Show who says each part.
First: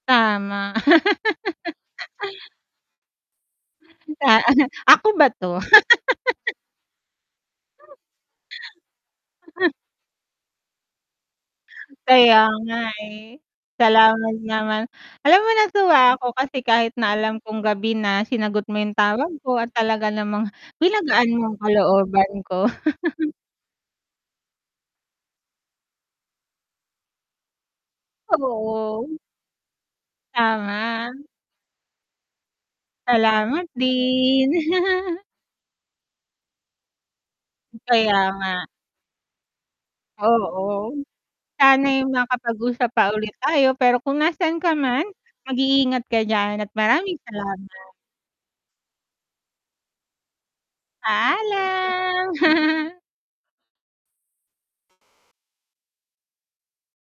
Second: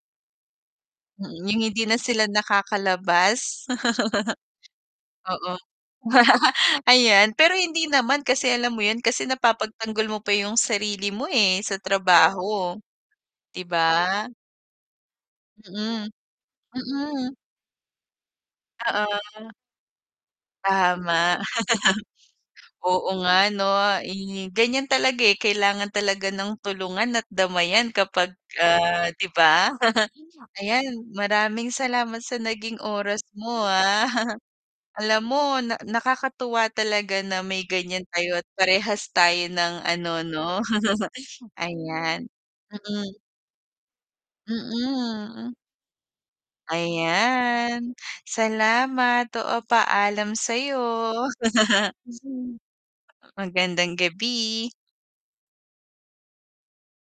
Speaker 1: Tama.
Speaker 2: Mm, 'yong hindi na sila nakakalabas.
Speaker 1: Ta ah, ako ba
Speaker 2: Oo.
Speaker 1: 'to?
Speaker 2: Ayan, pero hindi naman kasi, alam mo 'yan, kasi napapagtanggol mo pa 'yong sarili mo, eh, sa
Speaker 1: Kaya nga,
Speaker 2: trabaho.
Speaker 1: eh.
Speaker 2: 'Di ba?
Speaker 1: Salamat naman. Alam mo
Speaker 2: Mm.
Speaker 1: natuwa ako kasi kahit na
Speaker 2: Mm.
Speaker 1: alam kong gabi na sinagot mo 'yong tawag
Speaker 2: Oo.
Speaker 1: ko at talaga namang pinagaan
Speaker 2: Tama.
Speaker 1: mo ang kalooban ko.
Speaker 2: Oo nga, 'no, i ganiyan talaga, eh, kailangan talaga ng tulungan at damayan kapag, ah,
Speaker 1: Oo.
Speaker 2: 'di ba? Ayan,
Speaker 1: Tama.
Speaker 2: maraming salamat sa naging oras mo,
Speaker 1: Salamat
Speaker 2: ah.
Speaker 1: din.
Speaker 2: Alam mo na nakakatuwa talaga na may ganiyan
Speaker 1: Kaya
Speaker 2: tayo at
Speaker 1: nga.
Speaker 2: parehas tayo ng ano, 'no.
Speaker 1: Oo. Sana'y
Speaker 2: Ayan,
Speaker 1: makapag-usap pa
Speaker 2: mm.
Speaker 1: ulit tayo, pero kung nasaan ka man,
Speaker 2: Mm.
Speaker 1: mag-iingat ka diyan at maraming salamat.
Speaker 2: Ayan. Salamat, oo paalam sa 'yo.
Speaker 1: Paalam.
Speaker 2: Magandang gabi.